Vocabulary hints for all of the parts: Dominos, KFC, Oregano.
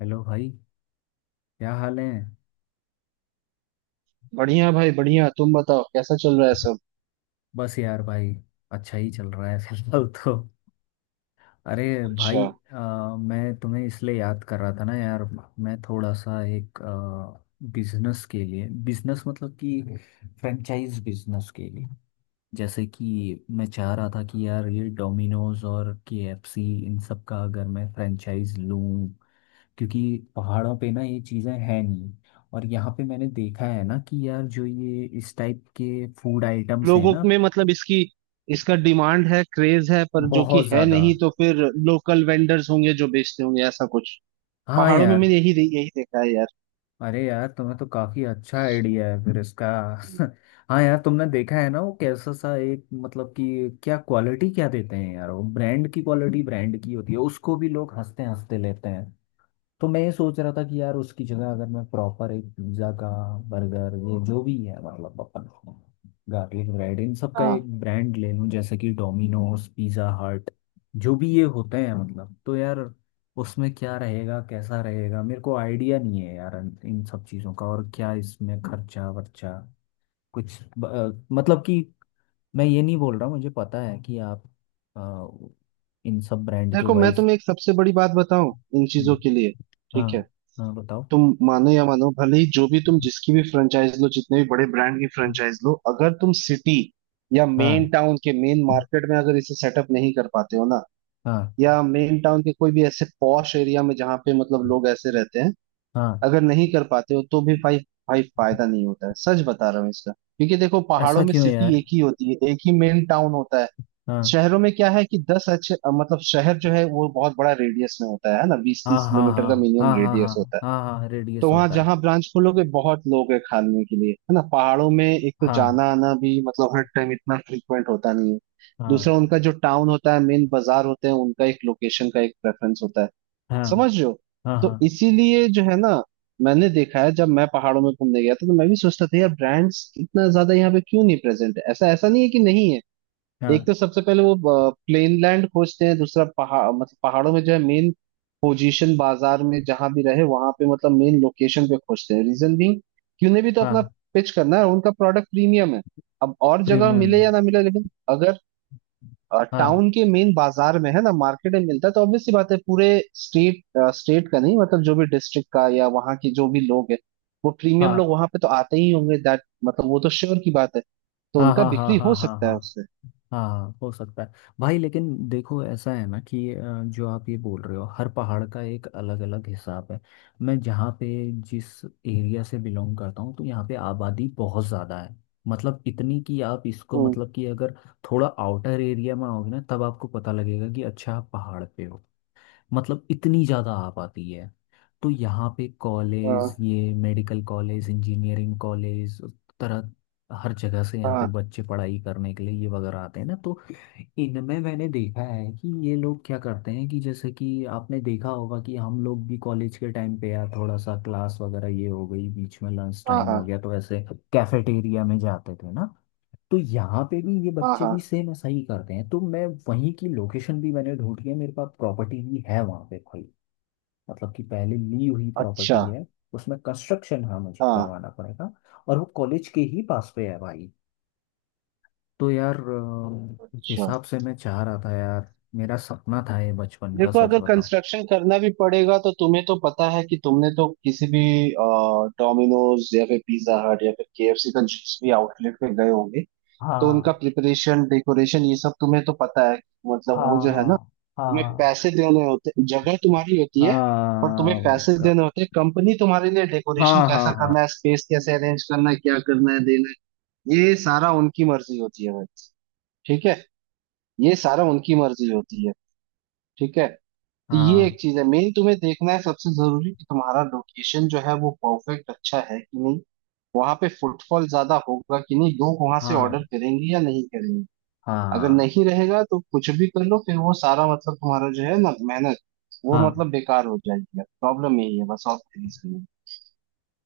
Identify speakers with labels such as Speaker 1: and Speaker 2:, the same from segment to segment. Speaker 1: Hello भाई। क्या हाल है।
Speaker 2: बढ़िया भाई, बढ़िया। तुम बताओ कैसा चल रहा है सब?
Speaker 1: बस यार भाई, अच्छा ही चल रहा है फिलहाल तो। अरे
Speaker 2: अच्छा।
Speaker 1: भाई, मैं तुम्हें इसलिए याद कर रहा था ना यार। मैं थोड़ा सा एक बिजनेस के लिए, बिजनेस मतलब कि फ्रेंचाइज बिजनेस के लिए। जैसे कि मैं चाह रहा था कि यार ये डोमिनोज और केएफसी इन सब का अगर मैं फ्रेंचाइज लूँ, क्योंकि पहाड़ों पे ना ये चीज़ें हैं नहीं। और यहाँ पे मैंने देखा है ना कि यार जो ये इस टाइप के फूड आइटम्स हैं
Speaker 2: लोगों
Speaker 1: ना,
Speaker 2: में मतलब इसकी, इसका डिमांड है, क्रेज है, पर जो
Speaker 1: बहुत
Speaker 2: कि है
Speaker 1: ज़्यादा।
Speaker 2: नहीं। तो फिर लोकल वेंडर्स होंगे जो बेचते होंगे ऐसा कुछ।
Speaker 1: हाँ
Speaker 2: पहाड़ों में
Speaker 1: यार।
Speaker 2: मैंने यही यही देखा है यार।
Speaker 1: अरे यार, तुम्हें तो काफ़ी अच्छा आइडिया है फिर इसका। हाँ यार, तुमने देखा है ना वो कैसा सा एक, मतलब कि क्या क्वालिटी क्या देते हैं यार। वो ब्रांड की क्वालिटी, ब्रांड की होती है, उसको भी लोग हंसते हंसते लेते हैं। तो मैं ये सोच रहा था कि यार उसकी जगह अगर मैं प्रॉपर एक पिज्ज़ा का, बर्गर, ये जो भी है मतलब अपन, गार्लिक ब्रेड इन सब का
Speaker 2: हाँ,
Speaker 1: एक ब्रांड ले लूं, जैसे कि डोमिनोज, पिज़्ज़ा हट, जो भी ये होते हैं मतलब। तो यार उसमें क्या रहेगा, कैसा रहेगा, मेरे को आइडिया नहीं है यार इन इन सब चीज़ों का। और क्या इसमें खर्चा वर्चा, मतलब कि मैं ये नहीं बोल रहा हूँ, मुझे पता है कि आप, अ, इन सब ब्रांड के
Speaker 2: देखो मैं
Speaker 1: वाइज।
Speaker 2: तुम्हें एक सबसे बड़ी बात बताऊं। इन चीजों के लिए, ठीक है।
Speaker 1: हाँ। हाँ बताओ।
Speaker 2: तुम मानो या मानो, भले ही जो भी तुम जिसकी भी फ्रेंचाइज लो, जितने भी बड़े ब्रांड की फ्रेंचाइज लो, अगर तुम सिटी या मेन
Speaker 1: हाँ।
Speaker 2: टाउन के मेन मार्केट में अगर इसे सेटअप नहीं कर पाते हो ना,
Speaker 1: हाँ।
Speaker 2: या मेन टाउन के कोई भी ऐसे पॉश एरिया में जहाँ पे मतलब लोग ऐसे रहते हैं,
Speaker 1: हाँ।
Speaker 2: अगर नहीं कर पाते हो तो भी भाई, भाई फायदा नहीं होता है। सच बता रहा हूँ इसका, क्योंकि देखो पहाड़ों
Speaker 1: ऐसा
Speaker 2: में
Speaker 1: क्यों
Speaker 2: सिटी
Speaker 1: यार।
Speaker 2: एक ही होती है, एक ही मेन टाउन होता है।
Speaker 1: हाँ
Speaker 2: शहरों में क्या है कि 10 अच्छे शहर जो है वो बहुत बड़ा रेडियस में होता है ना? बीस
Speaker 1: हाँ
Speaker 2: तीस
Speaker 1: हाँ
Speaker 2: किलोमीटर का
Speaker 1: हाँ
Speaker 2: मिनिमम
Speaker 1: हाँ हाँ।
Speaker 2: रेडियस
Speaker 1: हाँ
Speaker 2: होता है।
Speaker 1: हाँ हाँ, हाँ,
Speaker 2: तो
Speaker 1: रेडियस
Speaker 2: वहां
Speaker 1: होता है।
Speaker 2: जहां ब्रांच खोलोगे बहुत लोग है खाने के लिए, है ना? पहाड़ों में एक तो
Speaker 1: हाँ।
Speaker 2: जाना आना भी मतलब हर टाइम इतना फ्रीक्वेंट होता नहीं है। दूसरा
Speaker 1: हाँ।
Speaker 2: उनका जो टाउन होता है, मेन बाजार होते हैं उनका, एक लोकेशन का एक प्रेफरेंस होता है।
Speaker 1: हाँ।
Speaker 2: समझ रहे हो?
Speaker 1: हाँ। हाँ।
Speaker 2: तो इसीलिए जो है ना, मैंने देखा है जब मैं पहाड़ों में घूमने गया था तो मैं भी सोचता था यार ब्रांड्स इतना ज्यादा यहाँ पे क्यों नहीं प्रेजेंट है। ऐसा ऐसा नहीं है कि नहीं है।
Speaker 1: हाँ।
Speaker 2: एक तो सबसे पहले वो प्लेन लैंड खोजते हैं, दूसरा पहाड़ मतलब पहाड़ों में जो है मेन पोजीशन बाजार में जहां भी रहे वहां पे, मतलब मेन लोकेशन पे खोजते हैं। रीजन भी कि उन्हें भी तो अपना
Speaker 1: हाँ
Speaker 2: पिच करना है, उनका प्रोडक्ट प्रीमियम है। अब और जगह
Speaker 1: प्रीमियम
Speaker 2: मिले
Speaker 1: है।
Speaker 2: या ना मिले, लेकिन अगर
Speaker 1: हाँ।
Speaker 2: टाउन के मेन बाजार में है ना, मार्केट में मिलता है, तो ऑब्वियस सी बात है पूरे स्टेट स्टेट का नहीं, मतलब जो भी डिस्ट्रिक्ट का या वहाँ के जो भी लोग है, वो प्रीमियम
Speaker 1: हाँ।
Speaker 2: लोग वहां पे तो आते ही होंगे, दैट मतलब वो तो श्योर की बात है। तो
Speaker 1: हाँ
Speaker 2: उनका
Speaker 1: हाँ हाँ
Speaker 2: बिक्री हो
Speaker 1: हाँ हाँ
Speaker 2: सकता है
Speaker 1: हाँ।
Speaker 2: उससे।
Speaker 1: हाँ हाँ, हो सकता है। भाई लेकिन देखो ऐसा है ना कि जो आप ये बोल रहे हो, हर पहाड़ का एक अलग अलग हिसाब है। मैं जहाँ पे, जिस एरिया से बिलोंग करता हूँ, तो यहाँ पे आबादी बहुत ज़्यादा है। मतलब इतनी कि आप इसको
Speaker 2: हम्म,
Speaker 1: मतलब कि अगर थोड़ा आउटर एरिया में आओगे ना, तब आपको पता लगेगा कि अच्छा आप पहाड़ पे हो। मतलब इतनी ज़्यादा आ पाती है। तो यहाँ पे कॉलेज,
Speaker 2: हाँ।
Speaker 1: ये मेडिकल कॉलेज, इंजीनियरिंग कॉलेज तरह हर जगह से यहाँ पे
Speaker 2: हाँ,
Speaker 1: बच्चे पढ़ाई करने के लिए ये वगैरह आते हैं ना। तो इनमें मैंने देखा है कि ये लोग क्या करते हैं कि जैसे कि आपने देखा होगा कि हम लोग भी कॉलेज के टाइम पे यार थोड़ा सा क्लास वगैरह ये हो गई, बीच में लंच
Speaker 2: हाँ,
Speaker 1: टाइम हो
Speaker 2: हाँ,
Speaker 1: गया, तो ऐसे कैफेटेरिया में जाते थे ना। तो यहाँ पे भी ये
Speaker 2: हाँ, हाँ,
Speaker 1: बच्चे
Speaker 2: हाँ, हाँ, हाँ, हाँ, हाँ, हाँ, हाँ, हाँ, हाँ, हाँ, हाँ, हाँ,
Speaker 1: भी
Speaker 2: हाँ।
Speaker 1: सेम ऐसा ही करते हैं। तो मैं वहीं की लोकेशन भी मैंने ढूंढ ली है, मेरे पास प्रॉपर्टी भी है वहाँ पे भाई। मतलब कि पहले ली हुई
Speaker 2: अच्छा।
Speaker 1: प्रॉपर्टी है। उसमें कंस्ट्रक्शन हाँ मुझे
Speaker 2: हाँ।
Speaker 1: करवाना पड़ेगा। और वो कॉलेज के ही पास पे है भाई। तो यार इस
Speaker 2: अच्छा,
Speaker 1: हिसाब से मैं चाह रहा था यार, मेरा सपना था ये बचपन का,
Speaker 2: देखो
Speaker 1: सच
Speaker 2: अगर
Speaker 1: बताऊं।
Speaker 2: कंस्ट्रक्शन करना भी पड़ेगा तो तुम्हें तो पता है कि तुमने तो किसी भी डोमिनोज या फिर पिज्जा हट या फिर केएफसी का जिस भी आउटलेट पे गए होंगे तो उनका
Speaker 1: हाँ।
Speaker 2: प्रिपरेशन, डेकोरेशन, ये सब तुम्हें तो पता है। मतलब वो जो है ना,
Speaker 1: हाँ।
Speaker 2: तुम्हें
Speaker 1: हाँ।
Speaker 2: पैसे देने होते, जगह तुम्हारी होती है, और
Speaker 1: हाँ
Speaker 2: तुम्हें पैसे
Speaker 1: उसका-।
Speaker 2: देने होते हैं। कंपनी तुम्हारे लिए
Speaker 1: हाँ
Speaker 2: डेकोरेशन
Speaker 1: हाँ
Speaker 2: कैसा
Speaker 1: हाँ।
Speaker 2: करना है, स्पेस कैसे अरेंज करना है, क्या करना है, देना है, ये सारा उनकी मर्जी होती है भाई। ठीक है? ये सारा उनकी मर्जी होती है, ठीक है। तो ये
Speaker 1: हाँ
Speaker 2: एक चीज है मेन तुम्हें देखना है सबसे जरूरी, कि तुम्हारा लोकेशन जो है वो परफेक्ट अच्छा है कि नहीं, वहां पे फुटफॉल ज्यादा होगा कि नहीं, लोग वहां से
Speaker 1: हाँ
Speaker 2: ऑर्डर करेंगे या नहीं करेंगे। अगर
Speaker 1: हाँ।
Speaker 2: नहीं रहेगा तो कुछ भी कर लो, फिर वो सारा मतलब तुम्हारा जो है ना मेहनत, वो
Speaker 1: हाँ।
Speaker 2: मतलब बेकार हो जाएगी। प्रॉब्लम यही है बस, और कोई रीजन नहीं।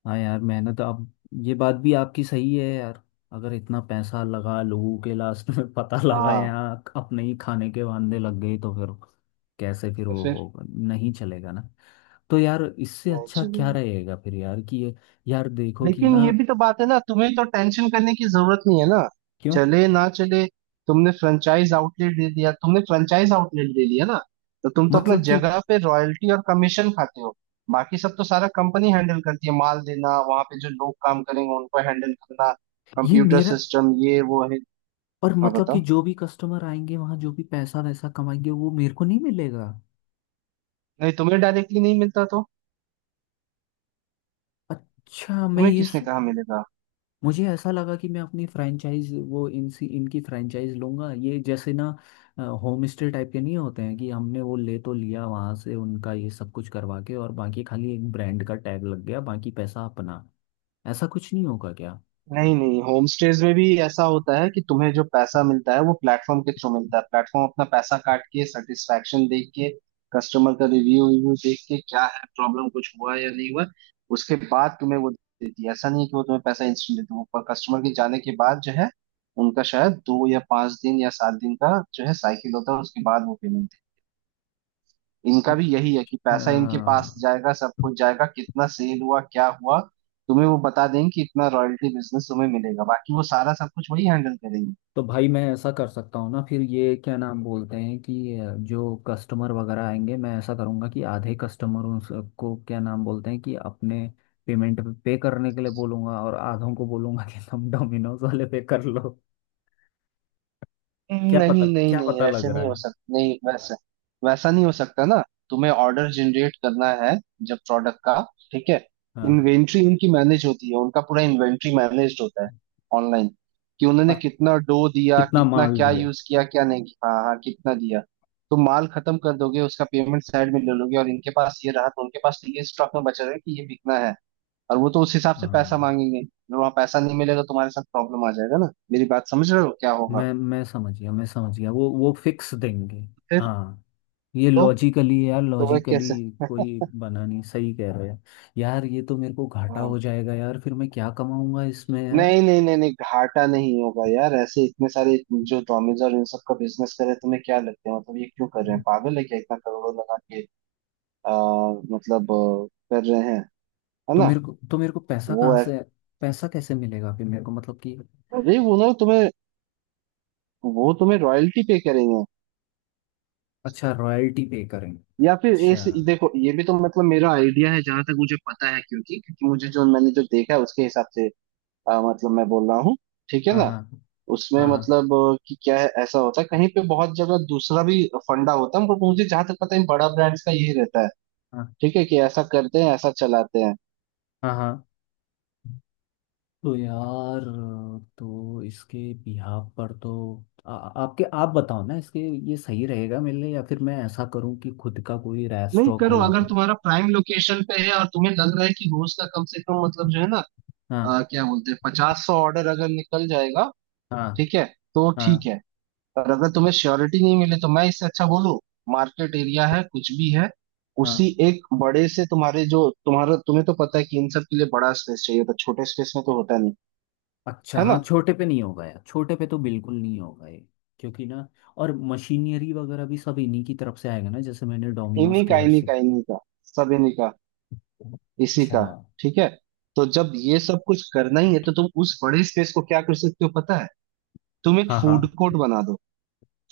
Speaker 1: हाँ यार मेहनत आप, ये बात भी आपकी सही है यार। अगर इतना पैसा लगा लोगों के, लास्ट में पता लगा
Speaker 2: हाँ।
Speaker 1: यहाँ अपने ही खाने के वांदे लग गए, तो फिर कैसे फिर
Speaker 2: तो
Speaker 1: वो
Speaker 2: फिर
Speaker 1: होगा। नहीं चलेगा ना। तो यार इससे अच्छा
Speaker 2: चलो।
Speaker 1: क्या रहेगा फिर यार कि ये, यार देखो कि
Speaker 2: लेकिन
Speaker 1: ना।
Speaker 2: ये भी तो बात है ना, तुम्हें तो टेंशन करने की जरूरत नहीं है ना।
Speaker 1: क्यों।
Speaker 2: चले ना चले, तुमने फ्रेंचाइज आउटलेट दे दिया, तुमने फ्रेंचाइज आउटलेट दे दिया ना, तो तुम तो अपना
Speaker 1: मतलब कि
Speaker 2: जगह पे रॉयल्टी और कमीशन खाते हो। बाकी सब तो सारा कंपनी हैंडल करती है, माल देना, वहां पे जो लोग काम करेंगे उनको हैंडल करना,
Speaker 1: ये
Speaker 2: कंप्यूटर
Speaker 1: मेरा,
Speaker 2: सिस्टम, ये वो है।
Speaker 1: और
Speaker 2: हाँ
Speaker 1: मतलब कि
Speaker 2: बताओ।
Speaker 1: जो भी कस्टमर आएंगे वहाँ, जो भी पैसा वैसा कमाएंगे, वो मेरे को नहीं मिलेगा।
Speaker 2: नहीं, तुम्हें डायरेक्टली नहीं मिलता तो
Speaker 1: अच्छा मैं
Speaker 2: तुम्हें किसने कहा मिलेगा?
Speaker 1: मुझे ऐसा लगा कि मैं अपनी फ्रैंचाइज वो इनसी इनकी फ्रैंचाइज लूंगा, ये जैसे ना होम स्टे टाइप के नहीं होते हैं कि हमने वो ले तो लिया वहां से, उनका ये सब कुछ करवा के और बाकी खाली एक ब्रांड का टैग लग गया, बाकी पैसा अपना। ऐसा कुछ नहीं होगा क्या।
Speaker 2: नहीं नहीं, होम स्टेज में भी ऐसा होता है कि तुम्हें जो पैसा मिलता है वो प्लेटफॉर्म के थ्रू मिलता है। प्लेटफॉर्म अपना पैसा काट के, सेटिस्फेक्शन देख के, कस्टमर का रिव्यू रिव्यू देख के, क्या है प्रॉब्लम कुछ हुआ या नहीं हुआ, उसके बाद तुम्हें वो देती है। ऐसा नहीं है कि वो तुम्हें पैसा इंस्टेंट देती है। वो पर कस्टमर के जाने के बाद जो है, उनका शायद 2 या 5 दिन या 7 दिन का जो है साइकिल होता है, उसके बाद वो पेमेंट। इनका भी यही है कि
Speaker 1: अच्छा।
Speaker 2: पैसा इनके पास जाएगा, सब कुछ जाएगा, कितना सेल हुआ, क्या हुआ, तुम्हें वो बता देंगे कि इतना रॉयल्टी बिजनेस तुम्हें मिलेगा, बाकी वो सारा सब कुछ वही हैंडल करेंगे।
Speaker 1: तो भाई मैं ऐसा कर सकता हूँ ना फिर, ये क्या नाम बोलते हैं कि जो कस्टमर वगैरह आएंगे, मैं ऐसा करूँगा कि आधे कस्टमरों को क्या नाम बोलते हैं कि अपने पेमेंट पे करने के लिए बोलूँगा, और आधों को बोलूँगा कि तुम डोमिनोज वाले पे कर लो। क्या पता,
Speaker 2: नहीं नहीं
Speaker 1: क्या
Speaker 2: नहीं,
Speaker 1: पता लग
Speaker 2: वैसे
Speaker 1: रहा
Speaker 2: नहीं हो
Speaker 1: है।
Speaker 2: सकता, नहीं वैसे, वैसा नहीं हो सकता ना। तुम्हें ऑर्डर जनरेट करना है जब प्रोडक्ट का, ठीक है।
Speaker 1: हाँ।
Speaker 2: इन्वेंट्री उनकी मैनेज होती है, उनका पूरा इन्वेंट्री मैनेज होता है ऑनलाइन, कि उन्होंने
Speaker 1: अ-
Speaker 2: कितना डो दिया,
Speaker 1: कितना
Speaker 2: कितना
Speaker 1: माल
Speaker 2: क्या
Speaker 1: दिया।
Speaker 2: यूज किया, क्या नहीं किया। हाँ हाँ, कितना दिया। तो माल खत्म कर दोगे, उसका पेमेंट साइड में ले लोगे, और इनके पास ये रहा तो उनके पास तो ये स्टॉक में बचा रहेगा कि ये बिकना है, और वो तो उस हिसाब से पैसा
Speaker 1: हाँ।
Speaker 2: मांगेंगे। वहां पैसा नहीं मिलेगा तो तुम्हारे साथ प्रॉब्लम आ जाएगा ना। मेरी बात समझ रहे हो क्या होगा
Speaker 1: मैं समझ गया, मैं समझ गया, वो फिक्स देंगे।
Speaker 2: फिर?
Speaker 1: हाँ, ये
Speaker 2: तो
Speaker 1: लॉजिकली यार,
Speaker 2: तो वह
Speaker 1: लॉजिकली
Speaker 2: कैसे।
Speaker 1: कोई बना नहीं, सही कह रहे हैं। यार ये तो मेरे को घाटा
Speaker 2: हाँ।
Speaker 1: हो जाएगा यार, फिर मैं क्या कमाऊंगा इसमें यार।
Speaker 2: नहीं नहीं नहीं नहीं, घाटा नहीं होगा यार। ऐसे इतने सारे जो डोमिनोज और इन सब का बिजनेस करे, तुम्हें क्या लगता है मतलब ये क्यों कर रहे हैं? पागल है क्या इतना करोड़ों लगा के? आ, मतलब अ, कर रहे हैं, है ना।
Speaker 1: तो मेरे को पैसा
Speaker 2: वो
Speaker 1: कहाँ
Speaker 2: है,
Speaker 1: से, पैसा कैसे मिलेगा फिर मेरे को, मतलब कि।
Speaker 2: अरे वो ना तुम्हें, वो तुम्हें रॉयल्टी पे करेंगे।
Speaker 1: अच्छा रॉयल्टी पे करें,
Speaker 2: या फिर
Speaker 1: अच्छा।
Speaker 2: इस देखो, ये भी तो मतलब मेरा आइडिया है जहां तक मुझे पता है, क्योंकि क्योंकि मुझे जो मैंने जो देखा है उसके हिसाब से मैं बोल रहा हूँ, ठीक है
Speaker 1: हाँ
Speaker 2: ना।
Speaker 1: हाँ।
Speaker 2: उसमें
Speaker 1: हाँ। हाँ
Speaker 2: मतलब कि क्या है, ऐसा होता है कहीं पे बहुत जगह, दूसरा भी फंडा होता है, पर मुझे जहां तक पता है इन बड़ा ब्रांड्स का यही रहता है,
Speaker 1: हाँ
Speaker 2: ठीक है, कि ऐसा करते हैं, ऐसा चलाते हैं।
Speaker 1: हाँ हाँ। तो यार, तो इसके बिहाव पर तो आपके आप बताओ ना इसके, ये सही रहेगा मेरे लिए या फिर मैं ऐसा करूं कि खुद का कोई
Speaker 2: नहीं,
Speaker 1: रेस्टोरेंट
Speaker 2: करो
Speaker 1: खोल
Speaker 2: अगर
Speaker 1: के।
Speaker 2: तुम्हारा प्राइम लोकेशन पे है और तुम्हें लग रहा है कि रोज का कम से कम मतलब जो है ना,
Speaker 1: हाँ।
Speaker 2: क्या बोलते हैं, 50-100 ऑर्डर अगर निकल जाएगा,
Speaker 1: हाँ।
Speaker 2: ठीक है, तो ठीक
Speaker 1: हाँ।
Speaker 2: है। और अगर तुम्हें श्योरिटी नहीं मिले तो मैं इससे अच्छा बोलूं, मार्केट एरिया है कुछ भी है,
Speaker 1: हाँ।
Speaker 2: उसी एक बड़े से तुम्हारे जो तुम्हारा, तुम्हें तो पता है कि इन सब के लिए बड़ा स्पेस चाहिए, तो छोटे स्पेस में तो होता नहीं,
Speaker 1: अच्छा
Speaker 2: है
Speaker 1: हाँ
Speaker 2: ना।
Speaker 1: छोटे पे नहीं होगा यार, छोटे पे तो बिल्कुल नहीं होगा ये। क्योंकि ना, और मशीनरी वगैरह भी सब इन्हीं की तरफ से आएगा ना, जैसे मैंने डोमिनोज
Speaker 2: इन्हीं का, इन्हीं
Speaker 1: केएफसी।
Speaker 2: का, इन्हीं का, सब इन्हीं का, इसी
Speaker 1: अच्छा।
Speaker 2: का। ठीक है। तो जब ये सब कुछ करना ही है तो तुम उस बड़े स्पेस को क्या कर सकते हो पता है, तुम एक
Speaker 1: हाँ
Speaker 2: फूड
Speaker 1: हाँ।
Speaker 2: कोर्ट बना दो।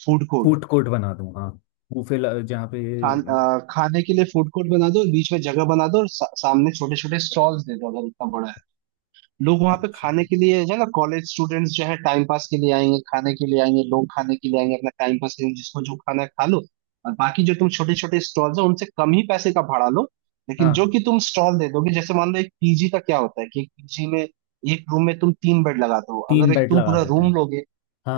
Speaker 2: फूड कोर्ट,
Speaker 1: फूड कोर्ट बना दूँ हाँ। जहाँ पे।
Speaker 2: खाने के लिए फूड कोर्ट बना दो, बीच में जगह बना दो और सामने छोटे छोटे स्टॉल्स दे दो अगर इतना बड़ा। लोग वहां पे
Speaker 1: अच्छा।
Speaker 2: खाने के लिए जो है ना, कॉलेज स्टूडेंट्स जो है टाइम पास के लिए आएंगे, खाने के लिए आएंगे, लोग खाने के लिए आएंगे अपना टाइम पास करेंगे, जिसको जो खाना है खा लो। और बाकी जो तुम छोटे छोटे स्टॉल्स है उनसे कम ही पैसे का भाड़ा लो, लेकिन जो
Speaker 1: हाँ
Speaker 2: कि तुम स्टॉल दे दोगे। जैसे मान लो एक पीजी का क्या होता है कि एक पीजी में एक रूम में तुम 3 बेड लगाते हो।
Speaker 1: तीन
Speaker 2: अगर एक
Speaker 1: बेड
Speaker 2: तुम
Speaker 1: लगा
Speaker 2: पूरा
Speaker 1: देते
Speaker 2: रूम
Speaker 1: हैं।
Speaker 2: लोगे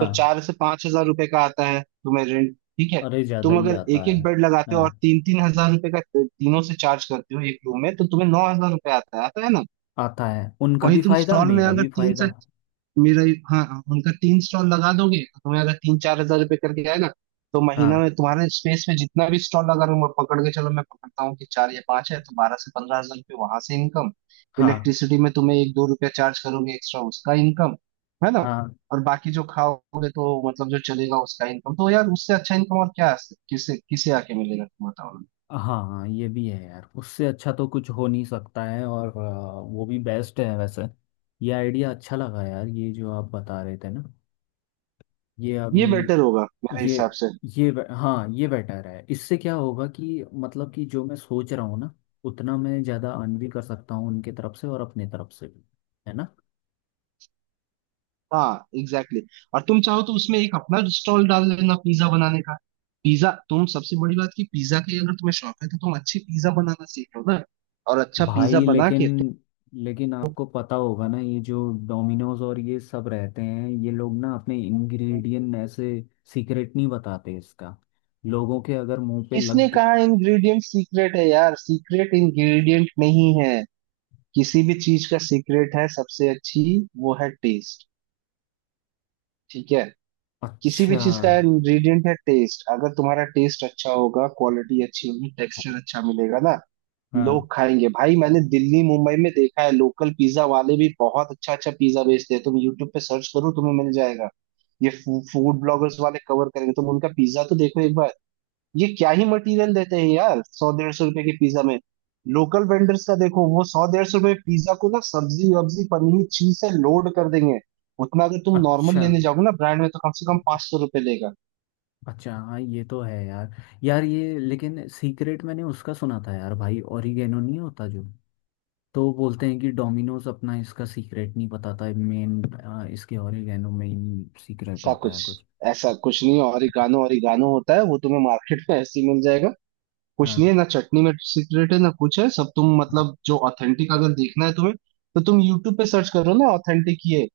Speaker 2: तो 4 से 5 हज़ार रुपए का आता है तुम्हें रेंट, ठीक है।
Speaker 1: अरे ज़्यादा
Speaker 2: तुम
Speaker 1: ही
Speaker 2: अगर
Speaker 1: आता
Speaker 2: एक एक
Speaker 1: है।
Speaker 2: बेड लगाते हो
Speaker 1: हाँ
Speaker 2: और 3-3 हज़ार रुपए का तीनों से चार्ज करते हो एक रूम में, तो तुम्हें 9 हज़ार रुपए आता है, आता है ना।
Speaker 1: आता है, उनका
Speaker 2: वही
Speaker 1: भी
Speaker 2: तुम
Speaker 1: फायदा
Speaker 2: स्टॉल में
Speaker 1: मेरा
Speaker 2: अगर
Speaker 1: भी
Speaker 2: तीन से,
Speaker 1: फायदा।
Speaker 2: मेरा, हाँ, उनका 3 स्टॉल लगा दोगे तो तुम्हें अगर 3-4 हज़ार रुपये करके आए ना, तो महीना
Speaker 1: हाँ
Speaker 2: में तुम्हारे स्पेस में जितना भी स्टॉल लगा लूंगा, पकड़ के चलो मैं पकड़ता हूँ कि 4 या 5 है, तो 12 से 15 हज़ार रुपये वहां से इनकम।
Speaker 1: हाँ
Speaker 2: इलेक्ट्रिसिटी में तुम्हें 1-2 रुपया चार्ज करोगे एक्स्ट्रा, उसका इनकम, है ना।
Speaker 1: हाँ
Speaker 2: और बाकी जो खाओगे तो मतलब जो चलेगा उसका इनकम। तो यार उससे अच्छा इनकम और क्या है? किसे किसे आके मिलेगा, तुम बताओ ना।
Speaker 1: हाँ। हाँ ये भी है यार, उससे अच्छा तो कुछ हो नहीं सकता है। और वो भी बेस्ट है वैसे। ये आइडिया अच्छा लगा यार, ये जो आप बता रहे थे ना, ये अभी,
Speaker 2: ये बेटर होगा मेरे
Speaker 1: ये
Speaker 2: हिसाब से।
Speaker 1: हाँ, ये बेटर है। इससे क्या होगा कि मतलब कि जो मैं सोच रहा हूँ ना, उतना मैं ज़्यादा अर्न भी कर सकता हूँ, उनके तरफ से और अपने तरफ से भी। है ना।
Speaker 2: हाँ एग्जैक्टली, exactly। और तुम चाहो तो उसमें एक अपना स्टॉल डाल लेना पिज्जा बनाने का। पिज्जा तुम, सबसे बड़ी बात की, पिज्जा की अगर तुम्हें शौक है तो तुम अच्छी पिज्जा बनाना सीख लो ना, और अच्छा पिज्जा
Speaker 1: भाई
Speaker 2: बना
Speaker 1: लेकिन
Speaker 2: के तुम।
Speaker 1: लेकिन आपको पता होगा ना, ये जो डोमिनोज और ये सब रहते हैं, ये लोग ना अपने इंग्रेडिएंट ऐसे सीक्रेट नहीं बताते इसका। लोगों के अगर मुंह पे लग
Speaker 2: किसने
Speaker 1: ग-
Speaker 2: कहा इंग्रेडिएंट सीक्रेट है यार? सीक्रेट इंग्रेडिएंट नहीं है। किसी भी चीज का सीक्रेट है सबसे अच्छी, वो है टेस्ट, ठीक है। किसी भी
Speaker 1: अच्छा।
Speaker 2: चीज का इंग्रेडिएंट है टेस्ट। अगर तुम्हारा टेस्ट अच्छा होगा, क्वालिटी अच्छी होगी, टेक्सचर अच्छा मिलेगा ना,
Speaker 1: हाँ।
Speaker 2: लोग खाएंगे भाई। मैंने दिल्ली मुंबई में देखा है लोकल पिज्जा वाले भी बहुत अच्छा अच्छा पिज्जा बेचते हैं। तुम यूट्यूब पे सर्च करो तुम्हें मिल जाएगा ये, फूड ब्लॉगर्स वाले कवर करेंगे, तुम उनका पिज्जा तो देखो एक बार। ये क्या ही मटेरियल देते हैं यार 100-150 रुपए के पिज्जा में। लोकल वेंडर्स का देखो, वो 100-150 रुपए पिज्जा को ना सब्जी वब्जी पनीर चीज से लोड कर देंगे। उतना अगर तुम नॉर्मल
Speaker 1: अच्छा।
Speaker 2: लेने जाओगे ना ब्रांड में तो कम से कम 500 रुपए लेगा।
Speaker 1: अच्छा हाँ ये तो है यार। यार ये लेकिन सीक्रेट मैंने उसका सुना था यार, भाई ओरिगेनो नहीं होता जो, तो वो बोलते हैं कि डोमिनोज अपना इसका सीक्रेट नहीं बताता, मेन इसके ओरिगेनो में ही सीक्रेट
Speaker 2: ऐसा
Speaker 1: होता
Speaker 2: कुछ,
Speaker 1: है कुछ।
Speaker 2: नहीं, और ओरिगानो ओरिगानो होता है, वो तुम्हें मार्केट में ऐसे ही मिल जाएगा। कुछ
Speaker 1: हाँ।
Speaker 2: नहीं है ना चटनी में सीक्रेट है ना कुछ है। सब तुम, मतलब जो ऑथेंटिक अगर देखना है तुम्हें, तो तुम यूट्यूब पे सर्च करो ना, ऑथेंटिक ये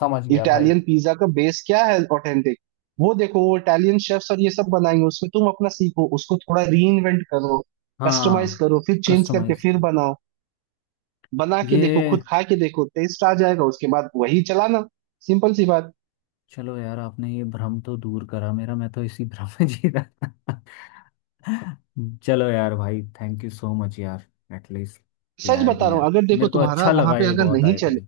Speaker 1: समझ गया भाई।
Speaker 2: इटालियन पिज्जा का बेस क्या है ऑथेंटिक। वो देखो, वो इटालियन शेफ्स और ये सब बनाएंगे, उसमें तुम अपना सीखो, उसको थोड़ा रीइन्वेंट करो, कस्टमाइज
Speaker 1: हाँ।
Speaker 2: करो, फिर चेंज करके
Speaker 1: कस्टमाइज
Speaker 2: फिर
Speaker 1: करो।
Speaker 2: बनाओ। बना के देखो,
Speaker 1: ये,
Speaker 2: खुद खा के देखो, टेस्ट आ जाएगा, उसके बाद वही चलाना। सिंपल सी बात।
Speaker 1: चलो यार आपने ये भ्रम तो दूर करा मेरा, मैं तो इसी भ्रम में जी रहा था। चलो यार भाई, थैंक यू सो मच यार। एटलीस्ट ये
Speaker 2: सच बता रहा हूँ,
Speaker 1: आइडिया
Speaker 2: अगर देखो
Speaker 1: मेरे को
Speaker 2: तुम्हारा
Speaker 1: अच्छा
Speaker 2: वहां
Speaker 1: लगा,
Speaker 2: पे
Speaker 1: ये
Speaker 2: अगर
Speaker 1: बहुत
Speaker 2: नहीं चले,
Speaker 1: आइडिया।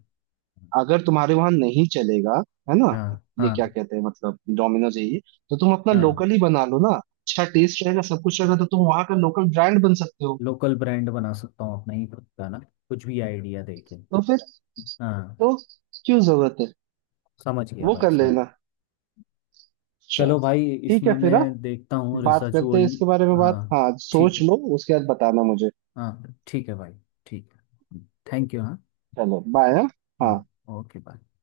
Speaker 2: अगर तुम्हारे वहां नहीं चलेगा, है ना,
Speaker 1: हाँ।
Speaker 2: ये
Speaker 1: हाँ।
Speaker 2: क्या कहते हैं मतलब डोमिनोज है ये, तो तुम अपना
Speaker 1: हाँ
Speaker 2: लोकल ही बना लो ना, अच्छा टेस्ट रहेगा, सब कुछ रहेगा, तो तुम वहां का लोकल ब्रांड बन सकते हो।
Speaker 1: लोकल ब्रांड बना सकता हूँ अपना ही खुद का ना, कुछ भी आइडिया देके।
Speaker 2: तो फिर,
Speaker 1: हाँ।
Speaker 2: तो क्यों जरूरत है,
Speaker 1: समझ गया
Speaker 2: वो
Speaker 1: भाई,
Speaker 2: कर
Speaker 1: समझ।
Speaker 2: लेना। अच्छा,
Speaker 1: चलो भाई,
Speaker 2: ठीक है
Speaker 1: इसमें
Speaker 2: फिर। हाँ
Speaker 1: मैं देखता हूँ,
Speaker 2: बात
Speaker 1: रिसर्च
Speaker 2: करते हैं
Speaker 1: हुई।
Speaker 2: इसके बारे में, बात
Speaker 1: हाँ।
Speaker 2: हाँ,
Speaker 1: ठीक।
Speaker 2: सोच लो उसके बाद बताना मुझे।
Speaker 1: हाँ ठीक है भाई। ठीक। Thank you. हाँ।
Speaker 2: चलो बाय। हाँ।
Speaker 1: हाँ।
Speaker 2: हाँ।
Speaker 1: Okay bye.